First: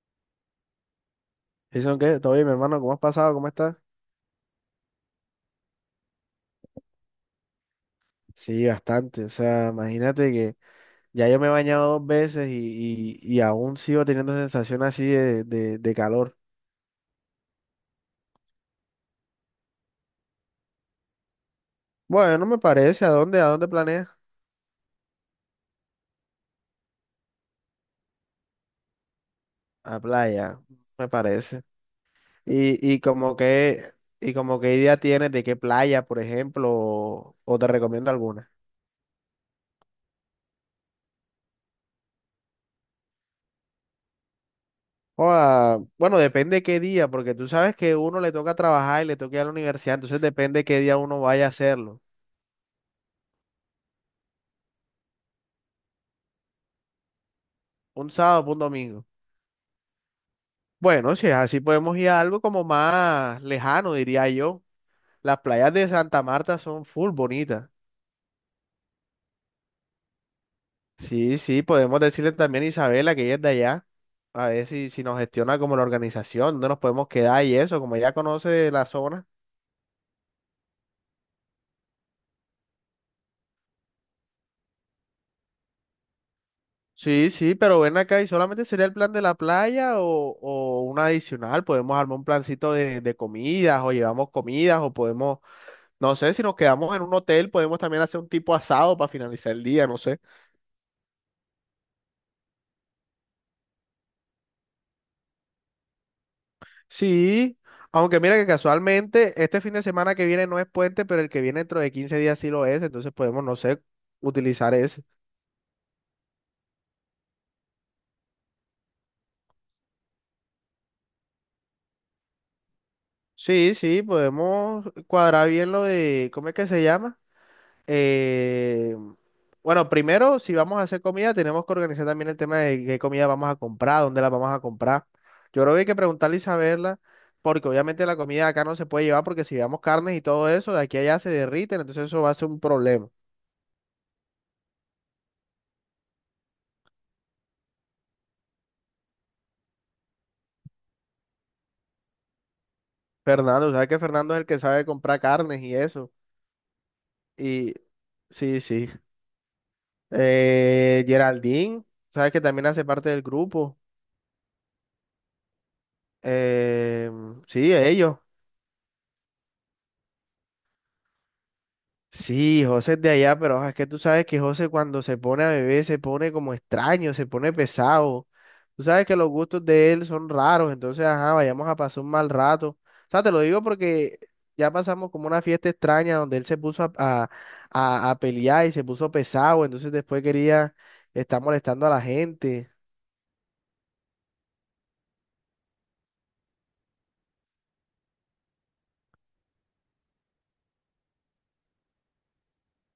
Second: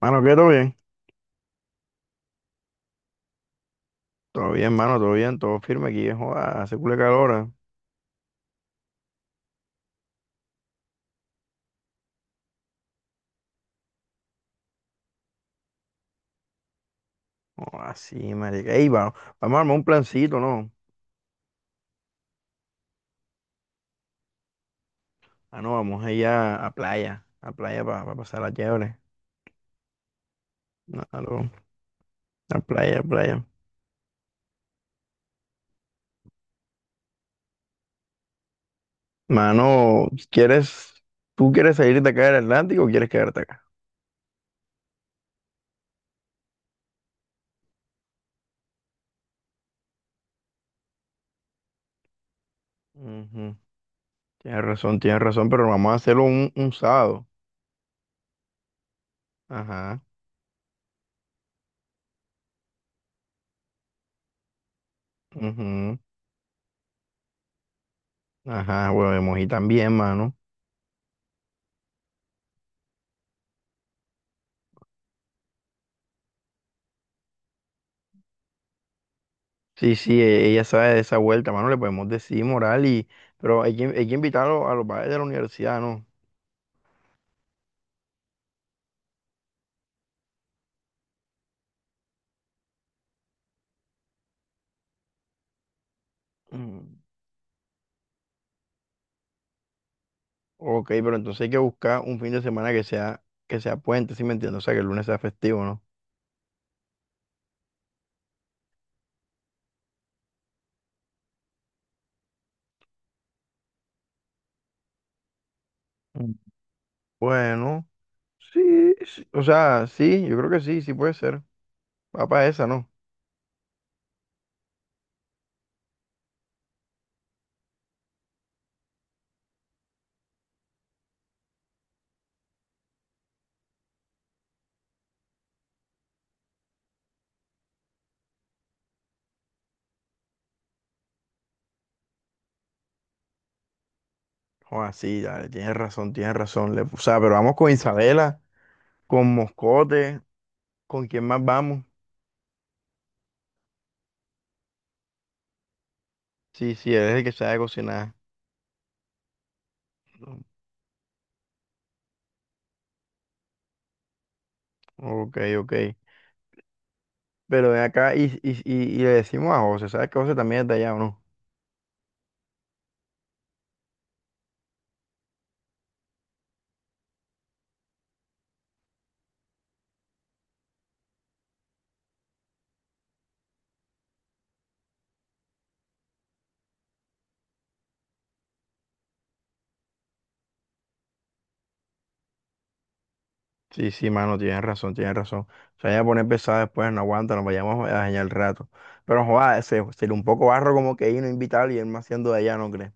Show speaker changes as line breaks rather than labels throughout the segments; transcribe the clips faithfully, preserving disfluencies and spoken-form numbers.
Mano, ¿qué? ¿Todo bien?
Jason, ¿qué? ¿Todo bien, mi hermano? ¿Cómo has pasado? ¿Cómo estás?
Todo bien, mano, todo bien, todo firme aquí, eh, joda, hace culo de calor, eh.
Sí, bastante. O sea, imagínate que ya yo me he bañado dos veces y, y- y aún sigo teniendo sensación así de, de- de calor.
Joda, sí, marica. Ey, va- vamos a armar un plancito, ¿no?
Bueno, no me parece. ¿A dónde? ¿A dónde planeas?
Ah, no, vamos a ir a, a playa, a playa para pasar la chévere.
A playa,
No,
me
aló,
parece.
a
Y,
playa,
y
a
como
playa.
que, y como qué idea tienes de qué playa, por ejemplo, o, o te recomiendo alguna.
Mano, ¿quieres, ¿tú quieres salir de acá del Atlántico o quieres quedarte acá?
O a- bueno, depende qué día, porque tú sabes que uno le toca trabajar y le toca ir a la universidad, entonces depende qué día uno vaya a hacerlo.
Ujú. Tienes razón, tienes razón, pero vamos a hacerlo un, un sábado.
Un sábado, o un domingo.
Ajá,
Bueno, si es así, podemos ir a algo como más lejano, diría yo. Las playas de
ujú.
Santa Marta son full bonitas.
Ajá, bueno, y también, mano.
Sí, sí, podemos decirle también a Isabela que ella es de allá, a ver si, si nos gestiona como la organización, dónde nos podemos quedar y eso, como ella conoce la zona.
Sí, sí, e- ella sabe de esa vuelta, mano, le podemos decir moral y, pero hay que, hay que invitarlo a los padres de la universidad, ¿no?
Sí, sí, pero ven acá y solamente sería el plan de la playa o, o un adicional. Podemos armar un plancito de, de comidas o llevamos comidas o podemos, no sé, si nos quedamos
Mm.
en un hotel, podemos también hacer un tipo asado para finalizar el día, no sé.
Ok, pero entonces hay que buscar un fin de semana que sea, que sea puente, ¿sí me entiendes? O sea, que el lunes sea festivo, ¿no?
Sí, aunque mira que casualmente este fin de semana que viene no es puente, pero el que viene dentro de quince días sí lo es, entonces podemos, no sé, utilizar ese.
Mm. Bueno, sí, sí, o sea, sí, yo creo que sí, sí puede ser. Va para esa, ¿no?
Sí, sí, podemos cuadrar bien lo de, ¿cómo es que se llama? Eh, bueno, primero, si vamos a hacer comida, tenemos que organizar también el tema de qué comida vamos a comprar, dónde la vamos a comprar. Yo creo que hay que preguntarle y saberla, porque obviamente la comida de acá no se puede llevar, porque si llevamos carnes y todo eso, de aquí a allá se derriten, entonces eso va a ser un problema.
Joder, sí, dale, tienes razón, tienes razón. Le- o sea, pero vamos con Isabela, con Moscote, ¿con quién más vamos?
Fernando, ¿sabes que Fernando es el que sabe comprar carnes y eso?
Sí, sí, él es el que sabe
Y
cocinar.
sí, sí. Eh, Geraldine, ¿sabes que también hace parte del grupo?
Ok, ok.
Eh,
Pero
sí,
ven acá
ellos.
y, y, y, y le decimos a José, ¿sabes que José también está allá o no?
Sí, José es de allá, pero ah, es que tú sabes que José cuando se pone a beber se pone como extraño, se pone pesado. Tú sabes que los gustos de él son raros, entonces, ajá, vayamos a pasar un mal rato. O sea, te lo digo porque ya pasamos como una fiesta extraña donde él se puso a, a- a- a pelear y se puso pesado, entonces después quería estar molestando a la gente.
Sí, sí, mano, tienes razón, tienes razón. O sea ya poner pesado después, no aguanta, nos vayamos a dañar el rato. Pero joder, se, sería un poco barro como que ir no invitarlo y él más siendo de allá, ¿no crees?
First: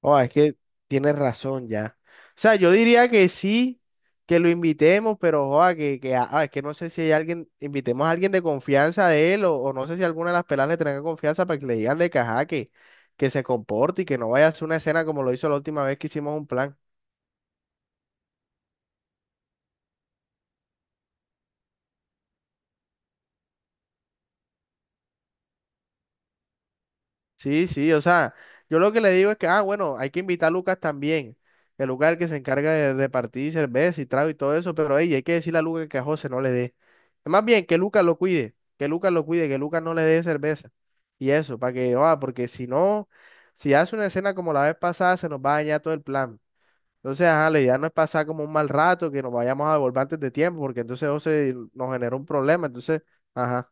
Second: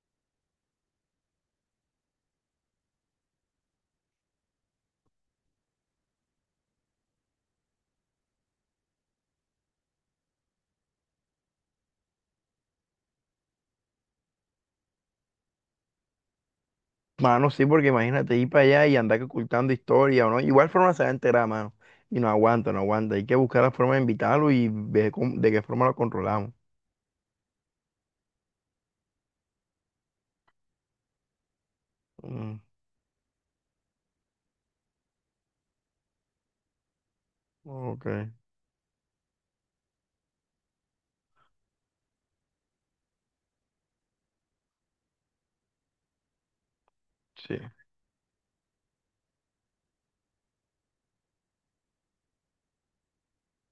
Oh, es que tienes razón ya. O sea, yo diría que sí, que lo invitemos, pero joa, que, que ah, ah, es que no sé si hay alguien, invitemos a alguien de confianza de él, o, o no sé si alguna de las pelas le tenga confianza para que le digan de caja que, que se comporte y que no vaya a hacer una escena como lo hizo la última vez que hicimos un plan.
Mano, sí, porque imagínate ir para allá y andar que ocultando historia o no. Igual forma se va a enterar, mano. Y no aguanta, no aguanta. Hay que buscar la forma de invitarlo y ver cómo- de qué forma lo controlamos.
Sí, sí, o sea, yo lo que le digo es que, ah, bueno, hay que invitar a Lucas también. El Lucas es el que se
Mm,
encarga de repartir cerveza y trago y todo eso, pero ey, hay que decirle a Lucas que a José no le dé. Más bien, que Lucas
ok,
lo cuide, que Lucas lo cuide, que Lucas no le dé cerveza. Y eso, para que, ah, porque si no, si hace una escena como la vez pasada, se nos va a dañar todo el plan. Entonces, ajá,
sí.
la idea no es pasar como un mal rato, que nos vayamos a devolver antes de tiempo, porque entonces José nos genera un problema, entonces, ajá.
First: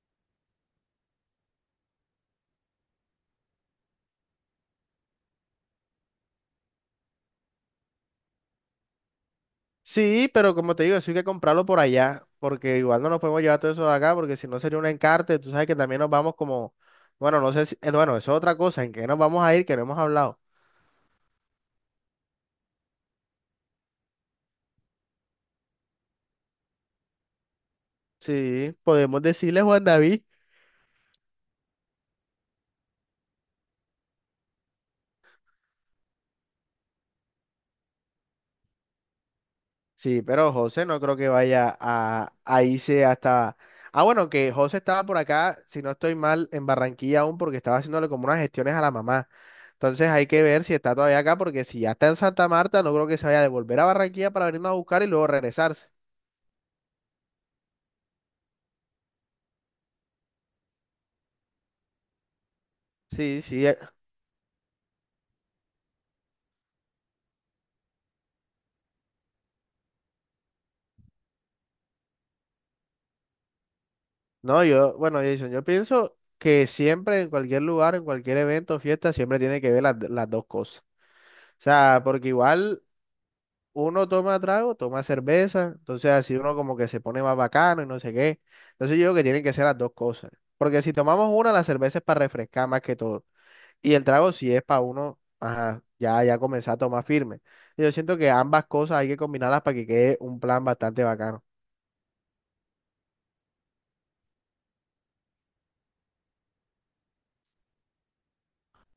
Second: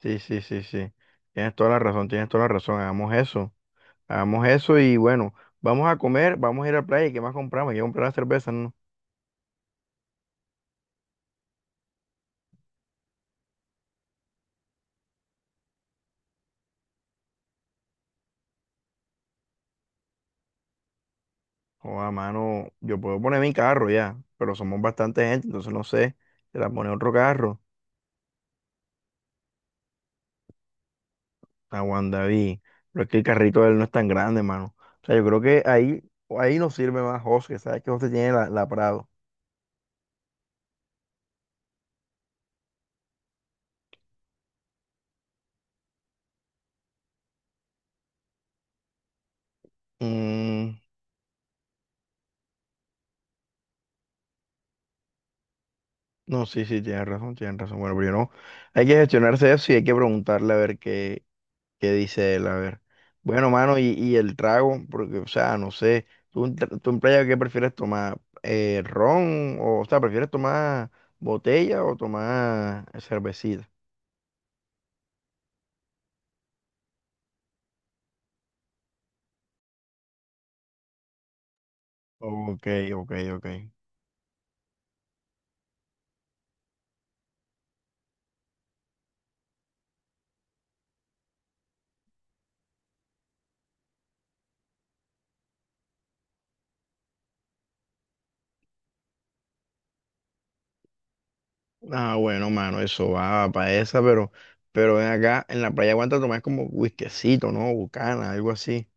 Sí, sí, sí, sí. Tienes toda la razón, tienes toda la razón. Hagamos eso. Hagamos eso y bueno, vamos a comer, vamos a ir a la playa. ¿Y qué más compramos? Hay que comprar las cervezas, ¿no?
Sí, pero como te digo, eso hay que comprarlo por allá, porque igual no nos podemos llevar todo eso de acá, porque si no sería un encarte, tú sabes que también nos vamos como, bueno, no sé si, eh, bueno, eso es otra cosa, en qué nos vamos a ir, que no hemos hablado.
O a mano, yo puedo poner mi carro ya, pero somos bastante gente, entonces no sé. Se la pone otro carro.
Sí, podemos decirle Juan David,
Aguanta, David. Pero es que el carrito de él no es tan grande, mano. O sea, yo creo que ahí, ahí nos sirve más José, que sabes que José tiene la, la Prado.
sí, pero José no creo que vaya a, a irse hasta, ah, bueno, que José estaba por acá, si no estoy mal, en Barranquilla aún, porque estaba haciéndole como unas gestiones a la mamá, entonces hay que ver si
Mm,
está todavía acá, porque si ya está en Santa Marta, no creo que se vaya a devolver a Barranquilla para venirnos a buscar y luego regresarse.
no, sí, sí, tienes razón, tienes razón. Bueno, pero yo no. Hay que gestionarse eso y hay que preguntarle a ver qué, ¿qué dice él? A ver.
Sí,
Bueno,
sí.
mano, y, y el trago, porque, o sea, no sé, ¿tú, en tra- tú en playa qué prefieres tomar? Eh, ¿ron? O, o sea, ¿prefieres tomar botella o tomar cervecita?
No, yo, bueno, Jason, yo pienso que siempre en cualquier lugar, en cualquier evento, fiesta, siempre tiene que ver las, las dos cosas. O sea, porque
Ok,
igual
ok, ok.
uno toma trago, toma cerveza, entonces así uno como que se pone más bacano y no sé qué. Entonces yo digo que tienen que ser las dos cosas. Porque si tomamos una, la cerveza es para refrescar más que todo. Y el trago sí es para uno, ajá, ya, ya comenzar a tomar firme. Y yo siento que ambas cosas hay que combinarlas para que quede un plan bastante bacano.
Ah, bueno, mano, eso va para esa, pero, pero ven acá, en la playa aguanta tomar como whiskycito, ¿no? Bucana, algo así.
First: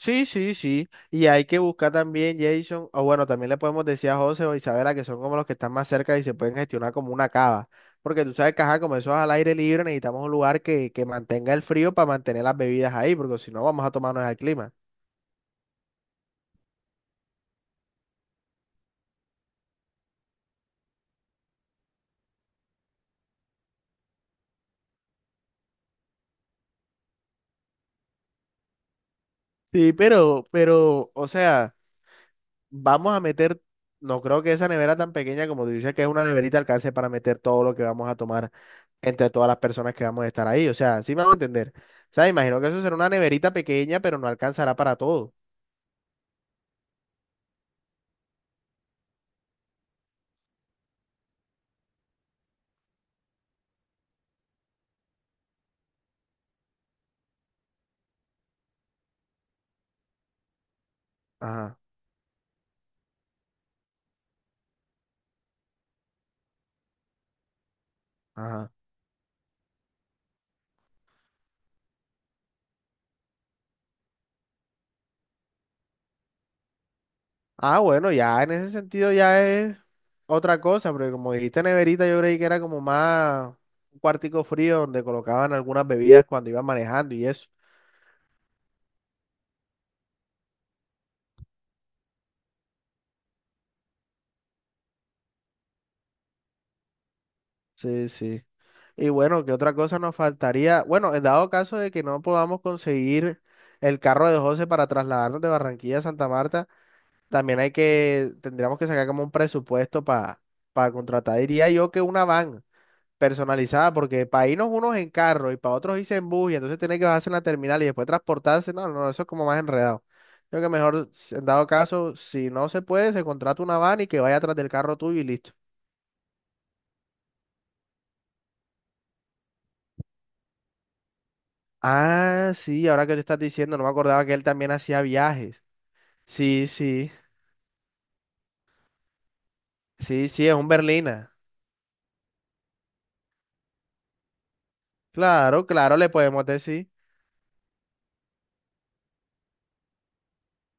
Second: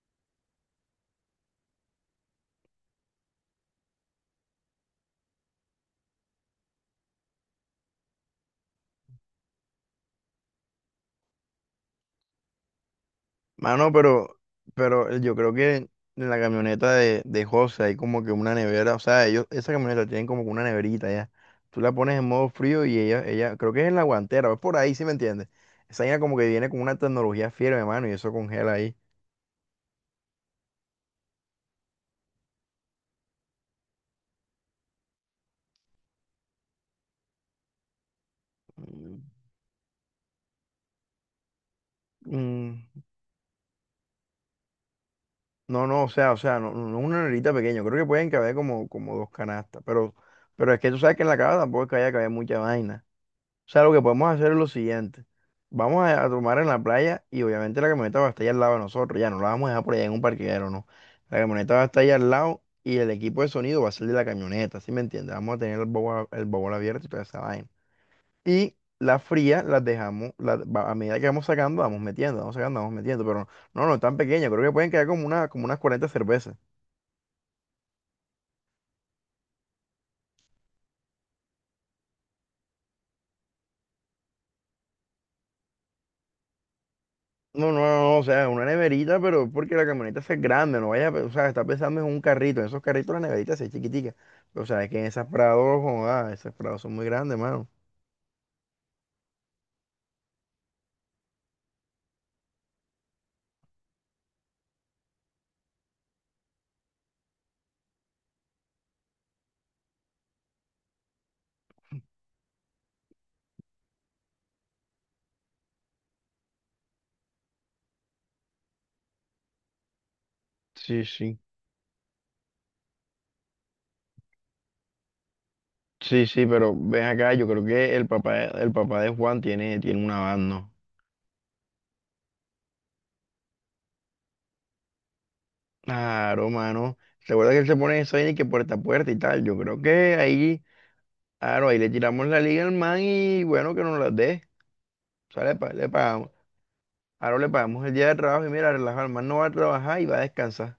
Sí, sí, sí. Y hay que buscar también, Jason, o bueno, también le podemos decir a José o Isabela que son como los que están más cerca y se pueden gestionar como una cava. Porque tú sabes que, ajá, como eso es al aire libre, necesitamos un lugar que, que mantenga el frío para mantener las bebidas ahí, porque si no vamos a
Mano,
tomarnos el
pero,
clima.
pero eh, yo creo que en la camioneta de, de José hay como que una nevera, o sea, ellos, esa camioneta tienen como que una neverita ya. Tú la pones en modo frío y ella, ella, creo que es en la guantera, es por ahí, ¿sí me entiendes? Esa vaina como que viene con una tecnología fiera, mano, y eso congela ahí.
Sí, pero, pero, o sea, vamos a meter, no creo que esa nevera tan pequeña como tú dices que es una neverita alcance para meter todo lo que vamos a tomar
Mm,
entre todas las personas que vamos a estar ahí. O sea, sí me vamos a entender. O sea, imagino que eso será
mm,
una neverita pequeña, pero no alcanzará para todo.
no, no, o sea, o sea, no, no no es una neverita pequeña, creo que pueden caber como, como dos canastas, pero, pero es que tú sabes que en la casa tampoco es que haya caber mucha vaina. O sea, lo que podemos hacer es lo siguiente. Vamos a, a tomar en la playa y obviamente la camioneta va a estar allá al lado de nosotros. Ya no la vamos a dejar por allá en un parqueadero, no. La camioneta
Ajá,
va a estar allá al lado y el equipo de sonido va a ser de la camioneta, ¿sí me entiendes? Vamos a tener el bowl, el bowl abierto y toda esa vaina.
ajá.
Y las frías las dejamos, las- va- a medida que vamos sacando, vamos metiendo, vamos sacando, vamos metiendo. Pero no, no, no tan pequeña, creo que pueden quedar como, una, como unas cuarenta cervezas.
Ah, bueno, ya en ese sentido ya es otra cosa, porque como dijiste neverita, yo creí que era como más un cuartico frío donde colocaban algunas bebidas cuando iban manejando y eso.
No, no, no, o sea, una neverita, pero porque la camioneta es grande, no vaya, a pe- o sea, está pensando en un carrito, en esos carritos la neverita se ve chiquitica, o sea, es que en esas prados, joda, esas prados son muy grandes, mano.
Sí, sí. Y bueno, ¿qué otra cosa nos faltaría? Bueno, en dado caso de que no podamos conseguir el carro de José para trasladarnos de Barranquilla a Santa Marta, también hay que, tendríamos que sacar como un presupuesto para para contratar, diría yo que una van personalizada, porque para irnos unos en carro y para otros irse en bus, y entonces tiene que bajarse en la terminal y después transportarse, no, no, eso es como más enredado. Creo que
Sí,
mejor, si-
sí,
en dado caso, si no se puede, se contrata una van y que vaya atrás del carro tuyo y listo.
sí, sí, pero ven acá, yo creo que el papá, el papá de Juan tiene, tiene una van, ¿no?
Ah, sí, ahora que te estás diciendo, no me acordaba que él también hacía viajes.
Claro,
Sí,
mano,
sí,
recuerda que él se pone eso ahí de que puerta a puerta y tal, yo creo que
sí, sí, es
ahí,
un berlina.
claro, ahí le tiramos la liga al man y bueno, que nos la dé, o sea, le,
Claro,
pa- le
claro, le
pagamos,
podemos decir.
ahora le pagamos el día de trabajo y mira, relaja, el man no va a trabajar y va a descansar.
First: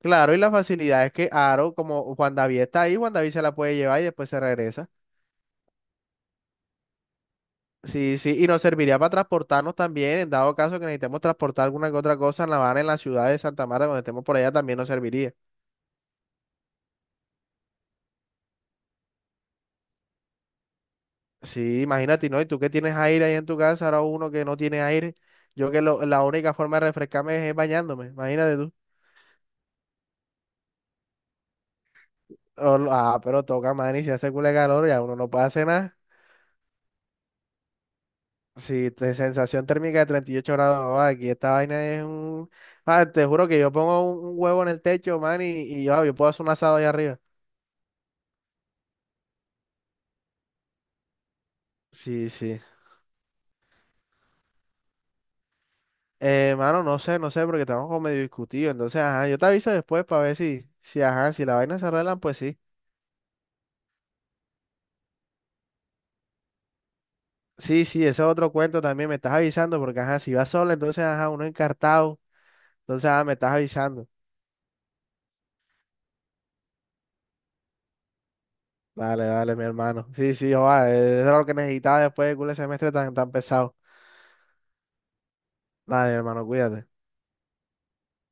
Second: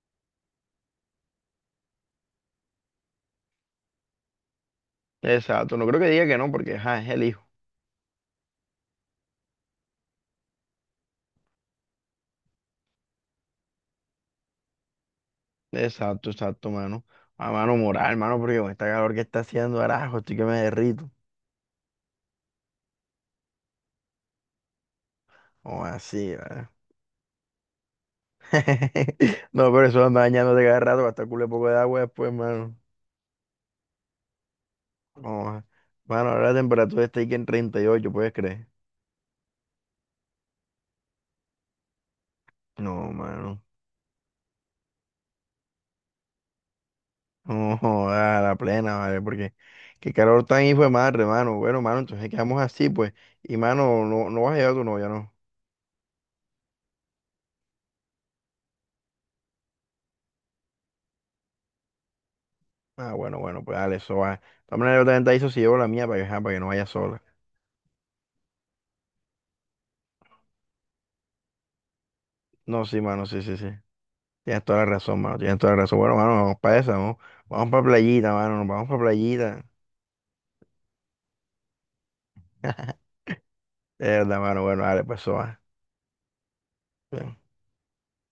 Claro, y la facilidad es que Aro, como Juan David está ahí, Juan David se la puede llevar y después se regresa.
Exacto, no creo que diga que no, porque ajá, es el hijo.
Sí, sí, y nos serviría para transportarnos también, en dado caso que necesitemos transportar alguna que otra cosa en La Habana, en la ciudad de Santa Marta, cuando estemos por allá también nos serviría.
Exacto, exacto, mano. A mano moral, mano, porque con esta calor que está haciendo, arajo, estoy que me derrito.
Sí, imagínate, ¿no? Y tú que tienes aire ahí en tu casa, ahora uno que no tiene aire, yo que
O
lo- la
así,
única
¿verdad?
forma de refrescarme es, bañándome, imagínate tú.
No, pero eso anda dañándote cada rato, va a estar culo poco de agua después, mano.
O lo- ah, pero toca, man, y si hace culo de calor, ya uno no puede
No,
hacer nada.
mano, ahora la temperatura está ahí que en treinta y ocho, ¿puedes creer?
Si te sensación térmica de treinta y ocho grados, ah, aquí esta vaina es un... Ah,
No,
te juro que
mano.
yo pongo un, un huevo en el techo, man, y, y ah, yo puedo hacer un asado allá arriba.
No, joda, a la plena, ¿vale? Porque qué calor tan hijo de madre, mano. Bueno, mano,
Sí,
entonces quedamos
sí.
así, pues. Y, mano, no, no vas a llevar a tu novia, ¿no?
Eh, mano, no sé, no sé, porque estamos como medio discutidos. Entonces, ajá, yo te aviso después para ver si, si, ajá, si la vaina se arreglan, pues sí.
Ah, bueno, bueno, pues dale, eso va. De todas maneras, yo también te aviso si llevo la mía para que, ajá, para que no vaya sola.
Sí, sí, ese es otro cuento también, me estás avisando, porque ajá, si vas sola, entonces ajá, uno encartado.
No, sí,
Entonces, ajá,
mano,
me
sí,
estás
sí, sí.
avisando.
Tienes toda la razón, mano, tienes toda la razón. Bueno, mano, vamos para esa, vamos, vamos para playita, mano, nos vamos para
Dale, dale,
playita.
mi hermano. Sí, sí, joa, eh, eso era lo que necesitaba después de culo de semestre tan, tan pesado.
De verdad, mano, bueno, dale, pues eso va.
Dale, hermano, cuídate.
Bien.